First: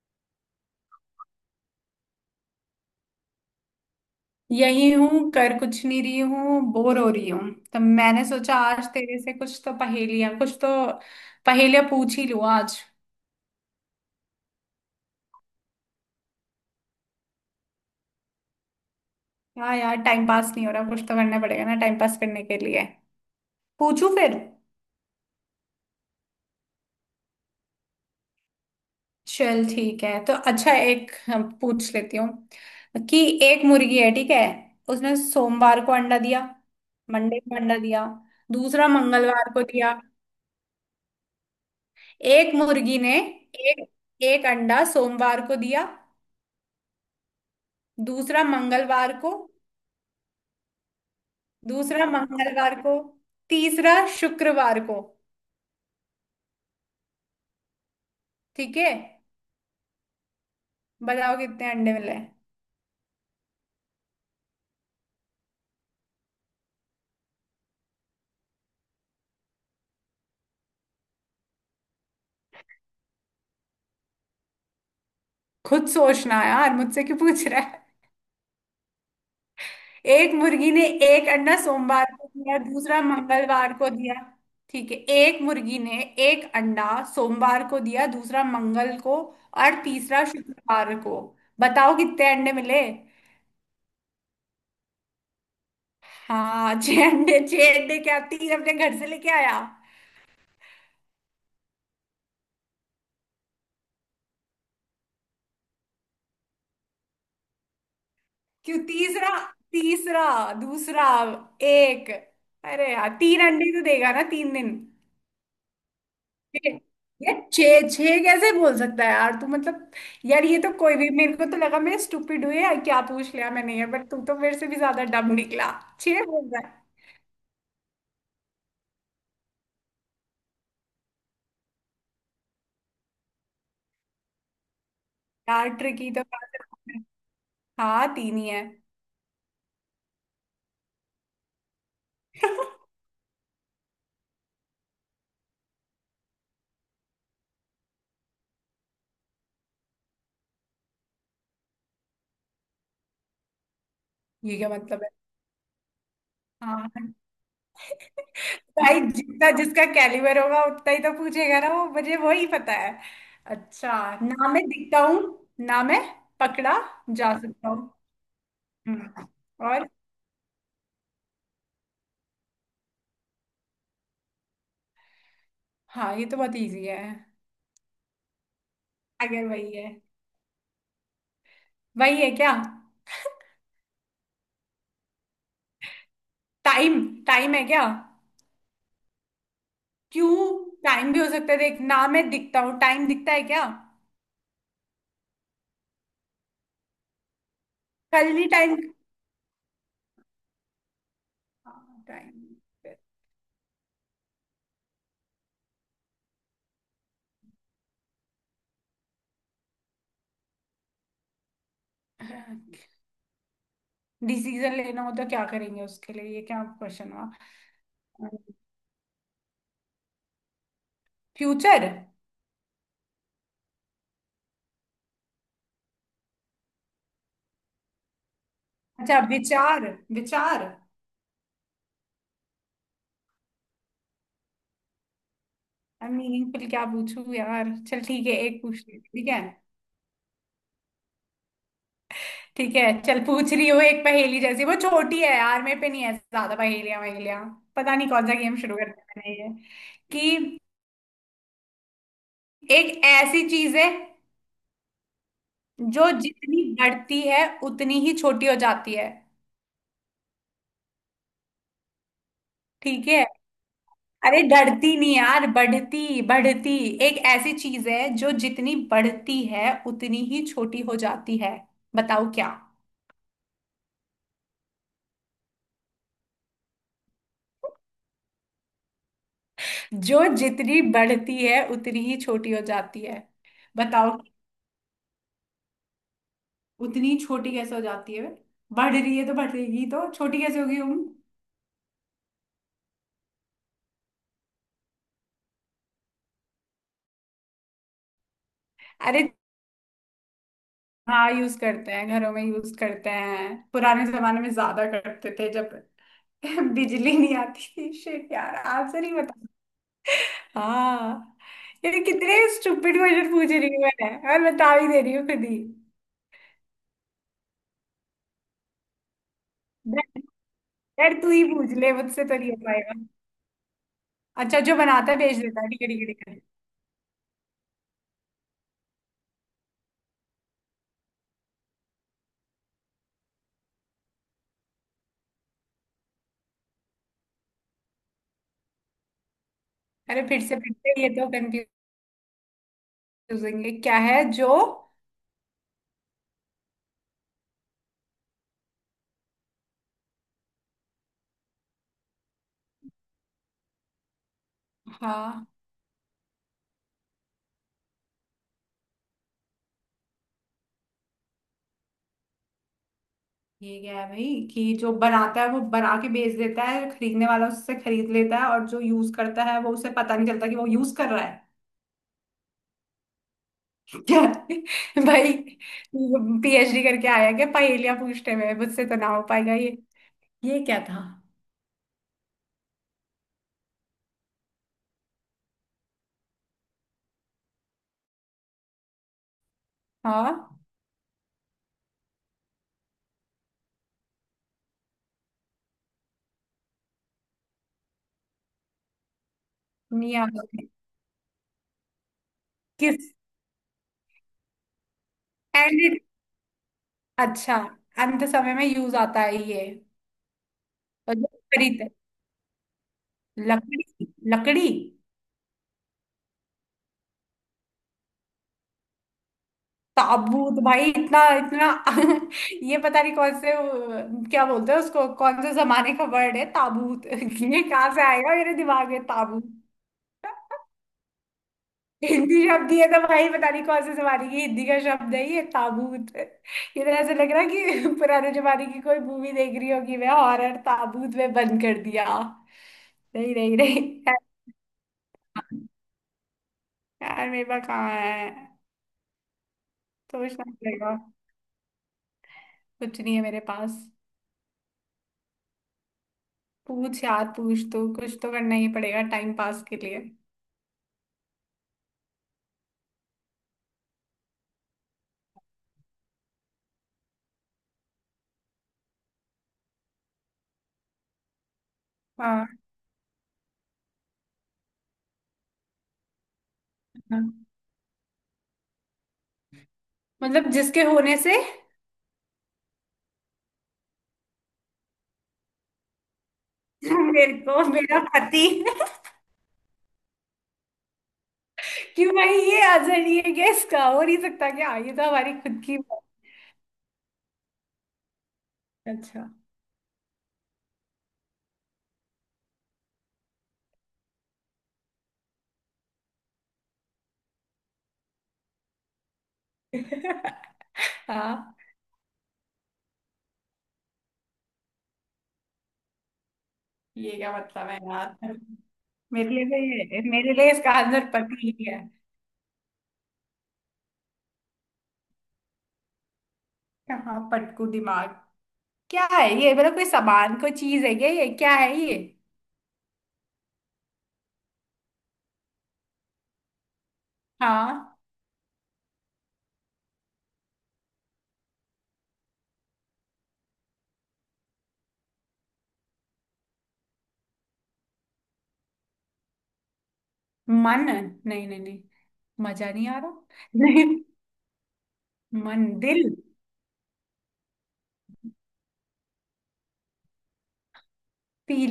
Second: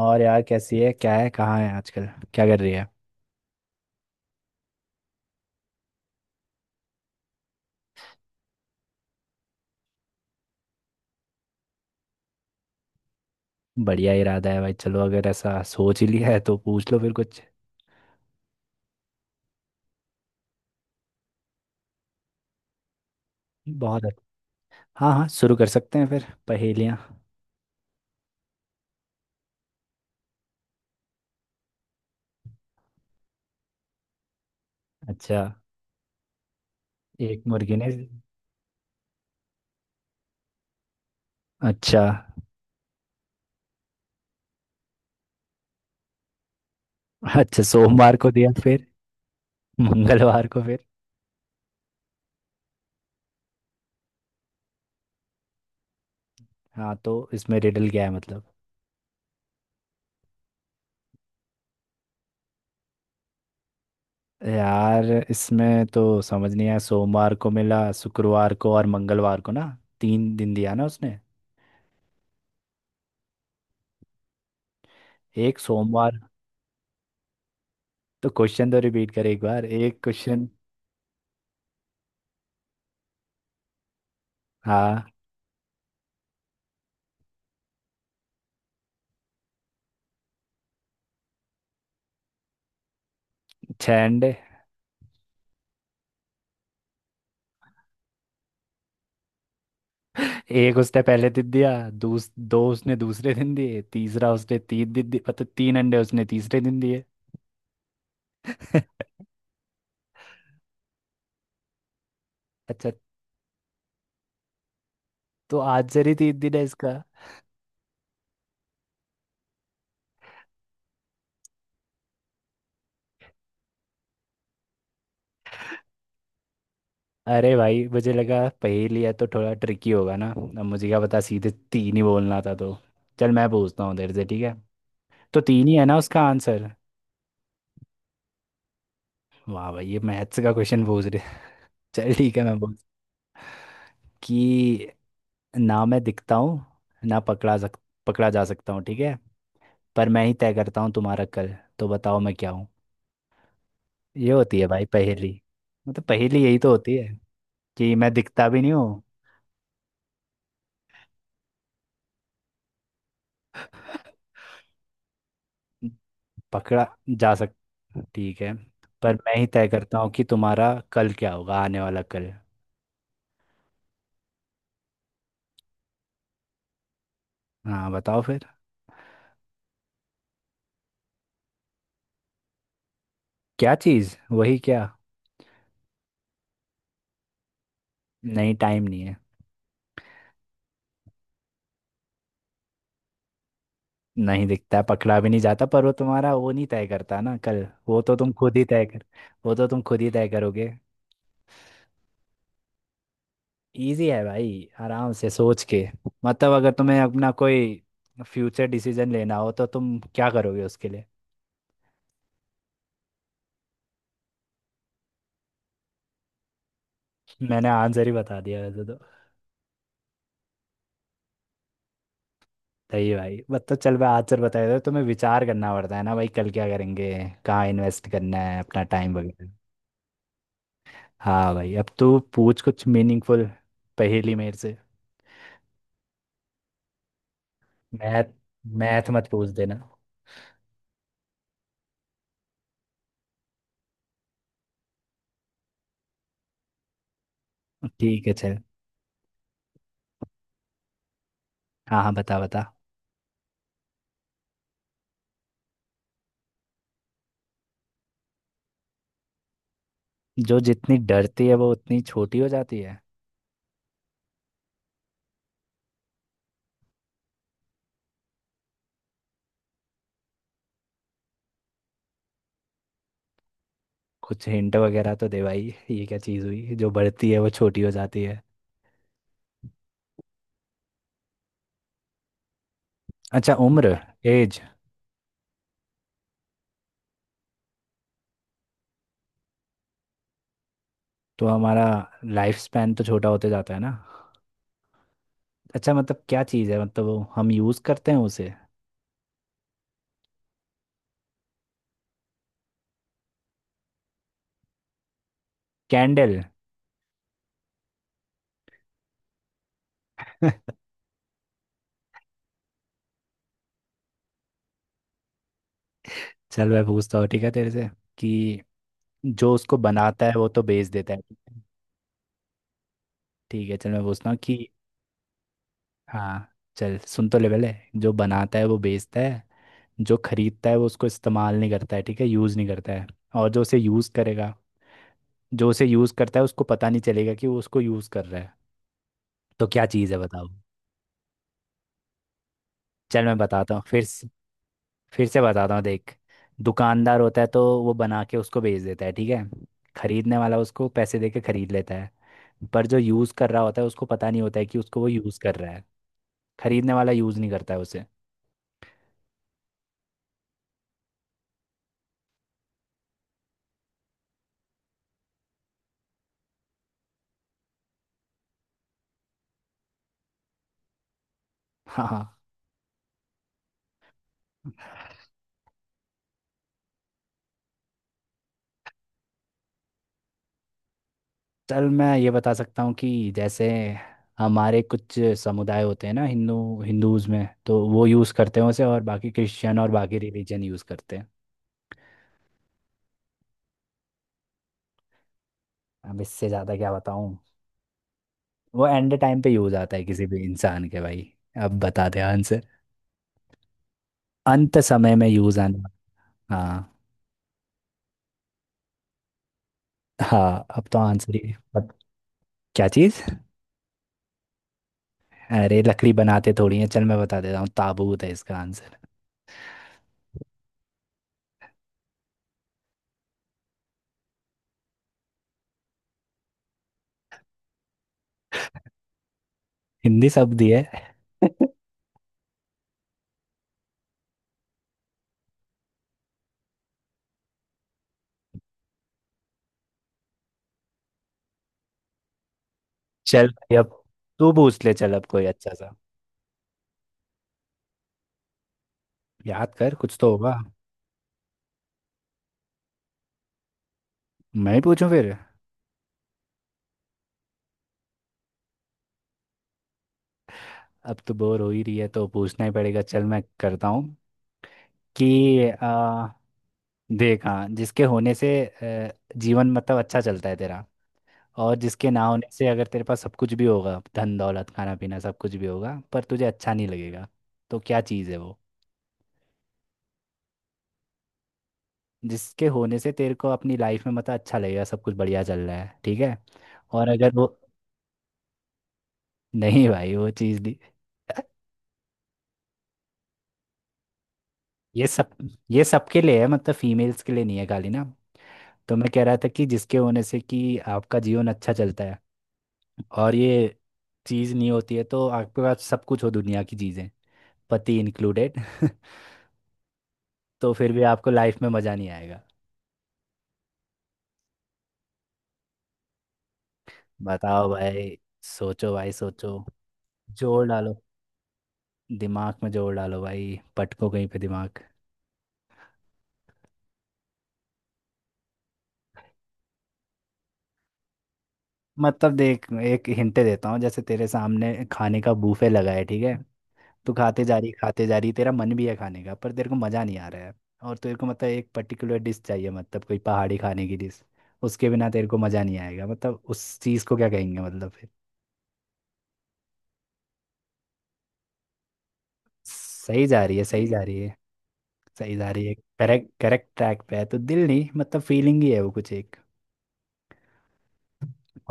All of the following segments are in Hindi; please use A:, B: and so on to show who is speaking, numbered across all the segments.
A: और यार, कैसी है, क्या है, कहाँ है आजकल? क्या कर रही है?
B: यही हूँ, कर कुछ नहीं रही हूँ, बोर हो रही हूँ। तब मैंने सोचा आज तेरे से कुछ तो पहेलियाँ पूछ ही लूँ आज।
A: बढ़िया इरादा है भाई। चलो, अगर ऐसा सोच ही लिया है तो पूछ लो फिर कुछ।
B: हाँ यार, टाइम पास नहीं हो रहा, कुछ तो करना पड़ेगा ना टाइम पास करने के लिए।
A: बहुत
B: पूछू फिर।
A: अच्छा। हाँ हाँ, शुरू कर सकते हैं फिर पहेलियाँ।
B: चल ठीक है, तो अच्छा एक हाँ, पूछ लेती हूँ कि एक मुर्गी है, ठीक है। उसने
A: अच्छा।
B: सोमवार को अंडा दिया, मंडे
A: एक
B: को
A: मुर्गी
B: अंडा
A: ने।
B: दिया। दूसरा मंगलवार को दिया।
A: अच्छा।
B: एक मुर्गी ने एक, एक अंडा सोमवार को दिया,
A: अच्छा, सोमवार को
B: दूसरा
A: दिया। फिर?
B: मंगलवार को।
A: मंगलवार को? फिर?
B: दूसरा मंगलवार को, तीसरा शुक्रवार को।
A: हाँ, तो इसमें रिडल क्या है मतलब?
B: ठीक है, बताओ कितने अंडे मिले।
A: यार, इसमें तो समझ नहीं आया। सोमवार को मिला, शुक्रवार को और मंगलवार को ना। तीन दिन दिया ना उसने। एक
B: खुद
A: सोमवार।
B: सोचना यार, मुझसे क्यों पूछ रहा है।
A: तो क्वेश्चन तो रिपीट कर एक बार, एक
B: एक
A: क्वेश्चन।
B: मुर्गी ने एक अंडा सोमवार को दिया, दूसरा मंगलवार को दिया। ठीक है,
A: हाँ,
B: एक मुर्गी ने एक अंडा सोमवार को दिया, दूसरा मंगल को और तीसरा शुक्रवार को। बताओ कितने अंडे मिले।
A: छह अंडे।
B: हाँ छह अंडे, छह अंडे क्या, तीन अपने घर से लेके आया?
A: एक उसने पहले दिन दिया, दो उसने दूसरे दिन दिए, तीसरा उसने तीन दिन दिए, मतलब तीन अंडे उसने तीसरे दिन दिए।
B: क्यों तीसरा? तीसरा, दूसरा, एक।
A: अच्छा।
B: अरे यार, तीन अंडे तो देगा ना तीन दिन।
A: तो आज ही तीन दिन है
B: छः।
A: इसका।
B: ये छः छः कैसे बोल सकता है यार तू, मतलब। यार ये तो कोई भी, मेरे को तो लगा मैं स्टूपिड हुई है, क्या पूछ लिया मैंने ये, बट तू तो मेरे से भी ज्यादा डम निकला। छः बोल रहा है।
A: अरे भाई, मुझे लगा पहेली है तो थोड़ा ट्रिकी होगा ना। अब मुझे क्या पता, सीधे तीन ही बोलना था तो। चल, मैं पूछता हूँ उधर से, ठीक है? तो तीन
B: यार
A: ही है ना
B: ट्रिकी
A: उसका
B: तो बात
A: आंसर?
B: है। हाँ तीन ही है।
A: वाह भाई, ये मैथ्स का क्वेश्चन पूछ रहे हैं। चल ठीक है, मैं बोल कि, ना मैं दिखता हूँ, ना पकड़ा जा सकता हूँ, ठीक है? पर मैं ही तय करता हूँ तुम्हारा कल। तो बताओ, मैं क्या हूँ? ये
B: ये
A: होती है
B: क्या
A: भाई
B: मतलब है।
A: पहेली। मतलब पहेली यही तो होती है।
B: हाँ
A: कि मैं दिखता भी नहीं
B: भाई,
A: हूँ,
B: जितना जिसका कैलिबर होगा उतना ही तो पूछेगा ना, वो मुझे वही पता है। अच्छा। ना मैं दिखता हूँ, ना मैं पकड़ा
A: पकड़ा जा
B: जा
A: सक
B: सकता हूँ।
A: ठीक है, पर
B: हम्म,
A: मैं ही तय
B: और।
A: करता हूँ कि तुम्हारा कल क्या होगा, आने वाला कल।
B: हाँ, ये तो बहुत इजी है।
A: हाँ, बताओ फिर।
B: अगर वही है, वही है क्या।
A: क्या चीज़? वही क्या?
B: टाइम, टाइम है क्या।
A: नहीं, टाइम नहीं है।
B: क्यों, टाइम भी हो सकता है, देख ना मैं दिखता हूँ, टाइम दिखता है क्या।
A: नहीं दिखता है, पकड़ा भी नहीं जाता, पर वो तुम्हारा वो नहीं तय करता ना कल,
B: कल ही टाइम।
A: वो तो तुम खुद ही तय करोगे।
B: टाइम।
A: इजी है भाई, आराम से सोच के। मतलब अगर तुम्हें अपना कोई फ्यूचर डिसीजन लेना हो, तो तुम क्या करोगे उसके लिए?
B: डिसीजन लेना हो तो क्या करेंगे उसके लिए, ये क्या क्वेश्चन
A: मैंने आंसर ही
B: हुआ।
A: बता दिया वैसे तो।
B: फ्यूचर।
A: सही है भाई। मतलब चल, मैं आंसर बता देता हूँ, तुम्हें विचार करना पड़ता है ना भाई, कल क्या करेंगे, कहाँ इन्वेस्ट करना है अपना टाइम
B: अच्छा
A: वगैरह।
B: विचार, विचार।
A: हाँ भाई, अब तू पूछ कुछ मीनिंगफुल पहेली मेरे से।
B: आई मीनिंगफुल, क्या पूछूं यार। चल ठीक
A: मैथ,
B: है, एक पूछ ले,
A: मैथ मत
B: ठीक है।
A: पूछ देना।
B: ठीक है, चल पूछ रही हो, एक पहेली जैसी, वो छोटी है यार, मेरे पे नहीं है ज्यादा पहेलियां वहेलियां। पता नहीं
A: ठीक
B: कौन
A: है,
B: सा गेम
A: चल।
B: शुरू कर दिया मैंने ये, कि
A: हाँ हाँ, बता बता।
B: एक ऐसी चीज है जो जितनी बढ़ती है उतनी ही छोटी हो जाती है।
A: जो जितनी डरती है वो उतनी छोटी हो जाती है?
B: ठीक है। अरे डरती नहीं यार, बढ़ती बढ़ती एक ऐसी चीज है जो जितनी बढ़ती है उतनी ही छोटी हो जाती है, बताओ क्या।
A: कुछ हिंट वगैरह तो दे भाई, ये क्या चीज़ हुई जो बढ़ती है वो छोटी हो जाती है?
B: जो जितनी बढ़ती है उतनी ही छोटी हो जाती है,
A: अच्छा, उम्र?
B: बताओ।
A: एज?
B: उतनी छोटी कैसे हो जाती है, बढ़ रही है तो बढ़ेगी, तो छोटी कैसे होगी।
A: तो हमारा लाइफ स्पैन तो छोटा होते जाता है ना। अच्छा, मतलब क्या चीज़ है? मतलब वो हम यूज़ करते हैं उसे?
B: अरे। हाँ यूज करते हैं, घरों में यूज करते हैं, पुराने जमाने में ज्यादा करते थे जब
A: कैंडल?
B: बिजली नहीं आती थी। शिट यार, आंसर ही बता। हाँ। ये कितने स्टूपिड क्वेश्चन पूछ रही हूँ मैं, और बता भी दे रही हूँ खुद ही।
A: चल, मैं पूछता हूँ, ठीक है तेरे से? कि जो उसको
B: डर,
A: बनाता है वो तो बेच देता
B: डर
A: है।
B: तू ही पूछ ले, मुझसे तो नहीं हो पाएगा।
A: ठीक है, चल मैं पूछता हूँ कि,
B: अच्छा जो बनाता है भेज देता है, ठीक है ठीक है ठीक है।
A: हाँ, चल सुन। तो लेवल है, जो बनाता है वो बेचता है, जो खरीदता है वो उसको इस्तेमाल नहीं करता है, ठीक है, यूज़ नहीं करता है, और जो उसे यूज़ करेगा, जो उसे यूज करता है उसको पता नहीं चलेगा कि वो उसको यूज कर रहा है। तो क्या चीज है,
B: अरे फिर
A: बताओ?
B: से, फिर से, ये तो
A: चल मैं
B: कंफ्यूजिंग है,
A: बताता हूँ
B: क्या है जो।
A: फिर से बताता हूँ, देख। दुकानदार होता है तो वो बना के उसको बेच देता है, ठीक है। खरीदने वाला उसको पैसे दे के खरीद लेता है। पर जो यूज कर रहा होता है उसको पता नहीं होता है कि उसको वो यूज
B: हाँ।
A: कर रहा है। खरीदने वाला यूज नहीं करता है उसे।
B: ये क्या है भाई, कि जो बनाता है वो बना के बेच देता है, जो खरीदने वाला उससे खरीद लेता है, और जो यूज करता है वो उसे पता नहीं चलता कि वो यूज कर रहा है।
A: हाँ हाँ।
B: क्या भाई, पीएचडी करके आया क्या पहेलियां पूछने में, मुझसे तो ना हो पाएगा ये। ये क्या था।
A: चल मैं ये बता सकता हूँ कि जैसे हमारे कुछ समुदाय होते हैं ना, हिंदू, हिंदूज में तो वो यूज़ करते हैं उसे, और बाकी क्रिश्चियन और बाकी
B: हाँ।
A: रिलीजन यूज़ करते हैं। अब इससे ज्यादा क्या बताऊं। वो एंड टाइम पे यूज आता है
B: नहीं
A: किसी
B: आ।
A: भी इंसान के, भाई। अब बता दे आंसर।
B: किस।
A: अंत समय में यूज
B: एंड
A: आना।
B: इट।
A: हाँ,
B: अच्छा, अंत समय में यूज आता है ये।
A: हाँ, अब तो
B: और जो
A: आंसर ही
B: खरीदते,
A: बट। क्या चीज?
B: लकड़ी, लकड़ी।
A: अरे लकड़ी बनाते थोड़ी है। चल मैं बता देता हूँ, ताबूत है इसका आंसर।
B: ताबूत, भाई इतना इतना ये पता नहीं कौन से वो- क्या बोलते हैं उसको, कौन से जमाने का वर्ड है ताबूत। ये कहाँ से आएगा मेरे दिमाग में ताबूत।
A: हिंदी शब्द ही है।
B: हिंदी शब्द ही है तो भाई, पता नहीं कौन से जमाने की हिंदी का शब्द है ये ताबूत। ये तो ऐसे लग रहा है कि पुराने जमाने की कोई मूवी देख रही होगी मैं हॉरर, ताबूत में बंद कर दिया। नहीं
A: चल
B: नहीं
A: भाई,
B: नहीं।
A: अब तू पूछ ले चल, अब कोई अच्छा सा।
B: यार मेरे पास कहाँ है,
A: याद कर, कुछ तो
B: सोचना
A: होगा।
B: पड़ेगा। कुछ नहीं है मेरे पास।
A: मैं ही पूछूं फिर?
B: पूछ यार पूछ, तू कुछ तो करना ही पड़ेगा टाइम पास के लिए।
A: अब तो बोर हो ही रही है तो पूछना ही पड़ेगा। चल मैं करता हूँ कि देख, हाँ, जिसके होने से जीवन मतलब अच्छा चलता है तेरा, और जिसके ना होने
B: हाँ।
A: से अगर तेरे पास सब कुछ भी होगा, धन दौलत, खाना पीना, सब कुछ भी होगा, पर तुझे अच्छा नहीं लगेगा।
B: हाँ।
A: तो क्या चीज़ है वो?
B: मतलब जिसके होने से
A: जिसके होने से तेरे को अपनी लाइफ में मतलब अच्छा लगेगा, सब कुछ बढ़िया चल रहा है, ठीक है? और अगर
B: मेरे
A: वो
B: को मेरा पति।
A: नहीं भाई, वो चीज़ नहीं।
B: कि भाई ये अजर ये गेस का हो नहीं सकता क्या, ये तो
A: ये सब,
B: हमारी खुद की।
A: ये सबके लिए है मतलब, फीमेल्स के लिए नहीं है खाली ना। तो मैं कह
B: अच्छा।
A: रहा था कि जिसके होने से कि आपका जीवन अच्छा चलता है, और ये चीज़ नहीं होती है तो आपके पास सब कुछ हो दुनिया की चीज़ें, पति इंक्लूडेड तो फिर भी आपको
B: हाँ,
A: लाइफ में मज़ा नहीं आएगा।
B: ये क्या
A: बताओ
B: मतलब है
A: भाई।
B: यार।
A: सोचो भाई
B: मेरे लिए
A: सोचो।
B: तो, ये मेरे लिए
A: जोर
B: इसका
A: डालो,
B: आंसर पति ही है।
A: दिमाग में जोर डालो भाई, पटको कहीं पे दिमाग।
B: हाँ पटकू दिमाग। क्या है ये, मतलब कोई सामान, कोई चीज है क्या ये, क्या है ये।
A: मतलब देख, एक हिंट देता हूँ। जैसे तेरे सामने खाने का बूफे लगा है, ठीक है। तू खाते जा रही,
B: हाँ
A: खाते जा रही, तेरा मन भी है खाने का, पर तेरे को मज़ा नहीं आ रहा है। और तेरे को मतलब एक पर्टिकुलर डिश चाहिए, मतलब कोई पहाड़ी खाने की डिश। उसके बिना तेरे को मज़ा नहीं आएगा, मतलब उस चीज़ को क्या कहेंगे मतलब फिर?
B: मन। नहीं नहीं नहीं, मजा नहीं आ रहा।
A: सही जा रही है, सही
B: नहीं।
A: जा रही है। सही जा रही
B: मन,
A: है।
B: दिल।
A: करेक्ट, करेक्ट ट्रैक पे है, तो दिल नहीं, मतलब फीलिंग ही है वो कुछ एक।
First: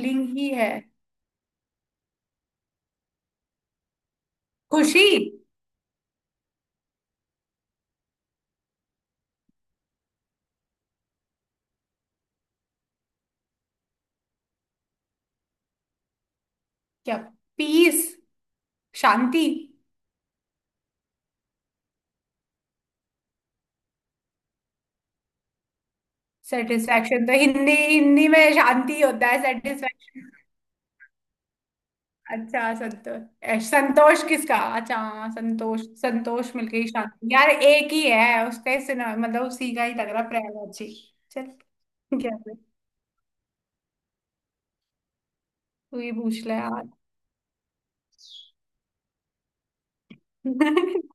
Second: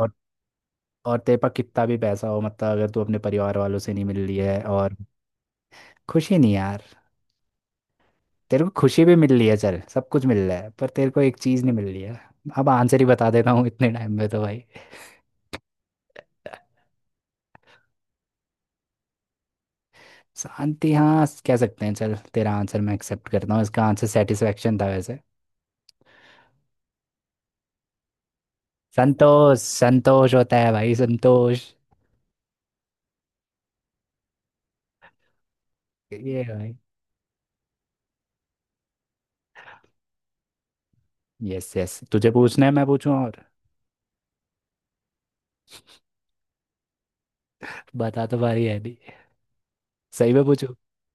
A: और
B: ही है।
A: और तेरे पास कितना भी पैसा हो, मतलब अगर तू अपने परिवार वालों से नहीं मिल रही है, और
B: खुशी।
A: खुशी नहीं यार। तेरे को खुशी भी मिल रही है, चल सब कुछ मिल रहा है, पर तेरे को एक चीज़ नहीं मिल रही है। अब आंसर ही बता देता हूँ इतने टाइम में तो, भाई।
B: क्या? पीस, शांति।
A: शांति, हाँ, कह सकते हैं। चल तेरा आंसर मैं एक्सेप्ट करता हूँ, इसका आंसर सेटिस्फेक्शन था वैसे।
B: सेटिस्फेक्शन तो हिंदी, हिंदी में शांति होता है।
A: संतोष, संतोष होता है भाई, संतोष।
B: अच्छा संतोष। संतोष किसका, अच्छा हाँ, संतोष।
A: ये
B: संतोष
A: भाई,
B: मिलके ही शांति यार, एक ही है उसका ही सुना, मतलब उसी का ही लग रहा प्रयाग जी। चल।
A: यस यस, तुझे
B: क्या है?
A: पूछना है, मैं पूछूं और?
B: तू ही पूछ ले यार।
A: बता तो पा रही है अभी, सही में पूछू?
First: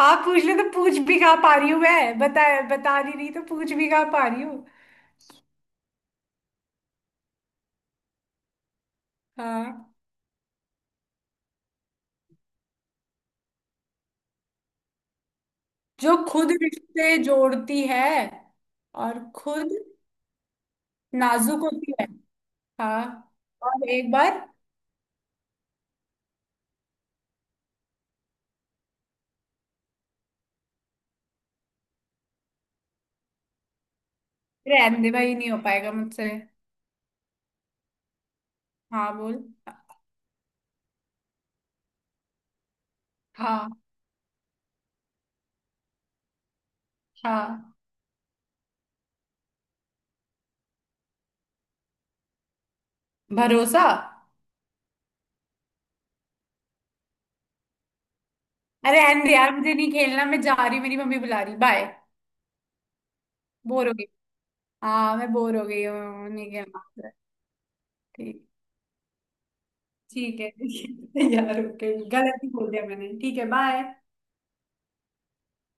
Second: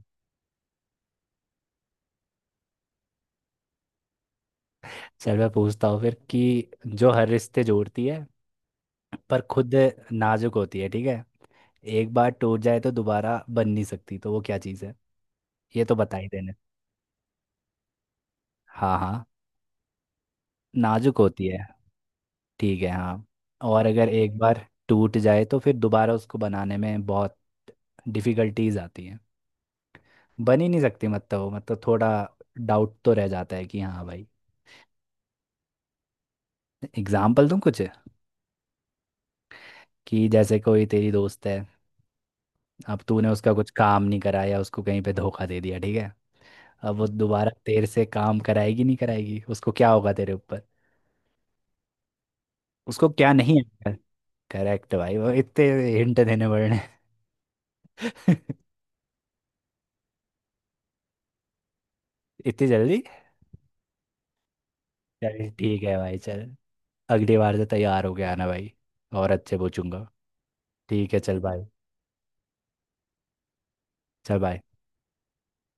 B: आप पूछ ले तो पूछ भी कहाँ पा रही हूँ मैं, बता। बता नहीं रही तो पूछ भी कहाँ पा रही हूँ।
A: चल मैं पूछता हूँ फिर कि, जो हर रिश्ते जोड़ती है पर खुद
B: हाँ।
A: नाजुक होती है, ठीक है, एक बार टूट जाए तो दोबारा बन नहीं सकती, तो वो क्या चीज़ है? ये तो बता
B: जो
A: ही
B: खुद
A: देने।
B: रिश्ते जोड़ती है
A: हाँ
B: और
A: हाँ,
B: खुद
A: नाजुक होती
B: नाजुक
A: है,
B: होती है।
A: ठीक है, हाँ।
B: हाँ।
A: और
B: और
A: अगर
B: एक
A: एक
B: बार,
A: बार टूट जाए तो फिर दोबारा उसको बनाने में बहुत डिफिकल्टीज आती हैं, बन ही नहीं सकती, मतलब वो मतलब थोड़ा डाउट तो रह जाता है कि, हाँ भाई।
B: रहने दे भाई, नहीं हो पाएगा मुझसे।
A: एग्जाम्पल दूँ कुछ?
B: हाँ बोल।
A: कि जैसे कोई तेरी दोस्त है, अब तूने उसका कुछ
B: हाँ
A: काम नहीं कराया, उसको कहीं पे धोखा दे दिया, ठीक है। अब वो दोबारा
B: हाँ।
A: तेरे से काम कराएगी? नहीं कराएगी। उसको क्या होगा तेरे ऊपर? उसको क्या नहीं
B: भरोसा।
A: आता? करेक्ट भाई, वो इतने हिंट देने पड़ने।
B: अरे एंड यार, मुझे नहीं खेलना, मैं जा रही हूँ, मेरी मम्मी बुला रही, बाय।
A: इतनी जल्दी?
B: बोर हो गई, हाँ मैं
A: चल
B: बोर हो
A: ठीक
B: गई
A: है भाई,
B: हूँ,
A: चल।
B: नहीं खेलना।
A: अगली बार से तैयार होके
B: ठीक।
A: आना भाई, और अच्छे पूछूंगा।
B: ठीक है
A: ठीक है, चल
B: यार,
A: भाई।
B: ओके गलत ही बोल दिया मैंने, ठीक है बाय।
A: चल भाई।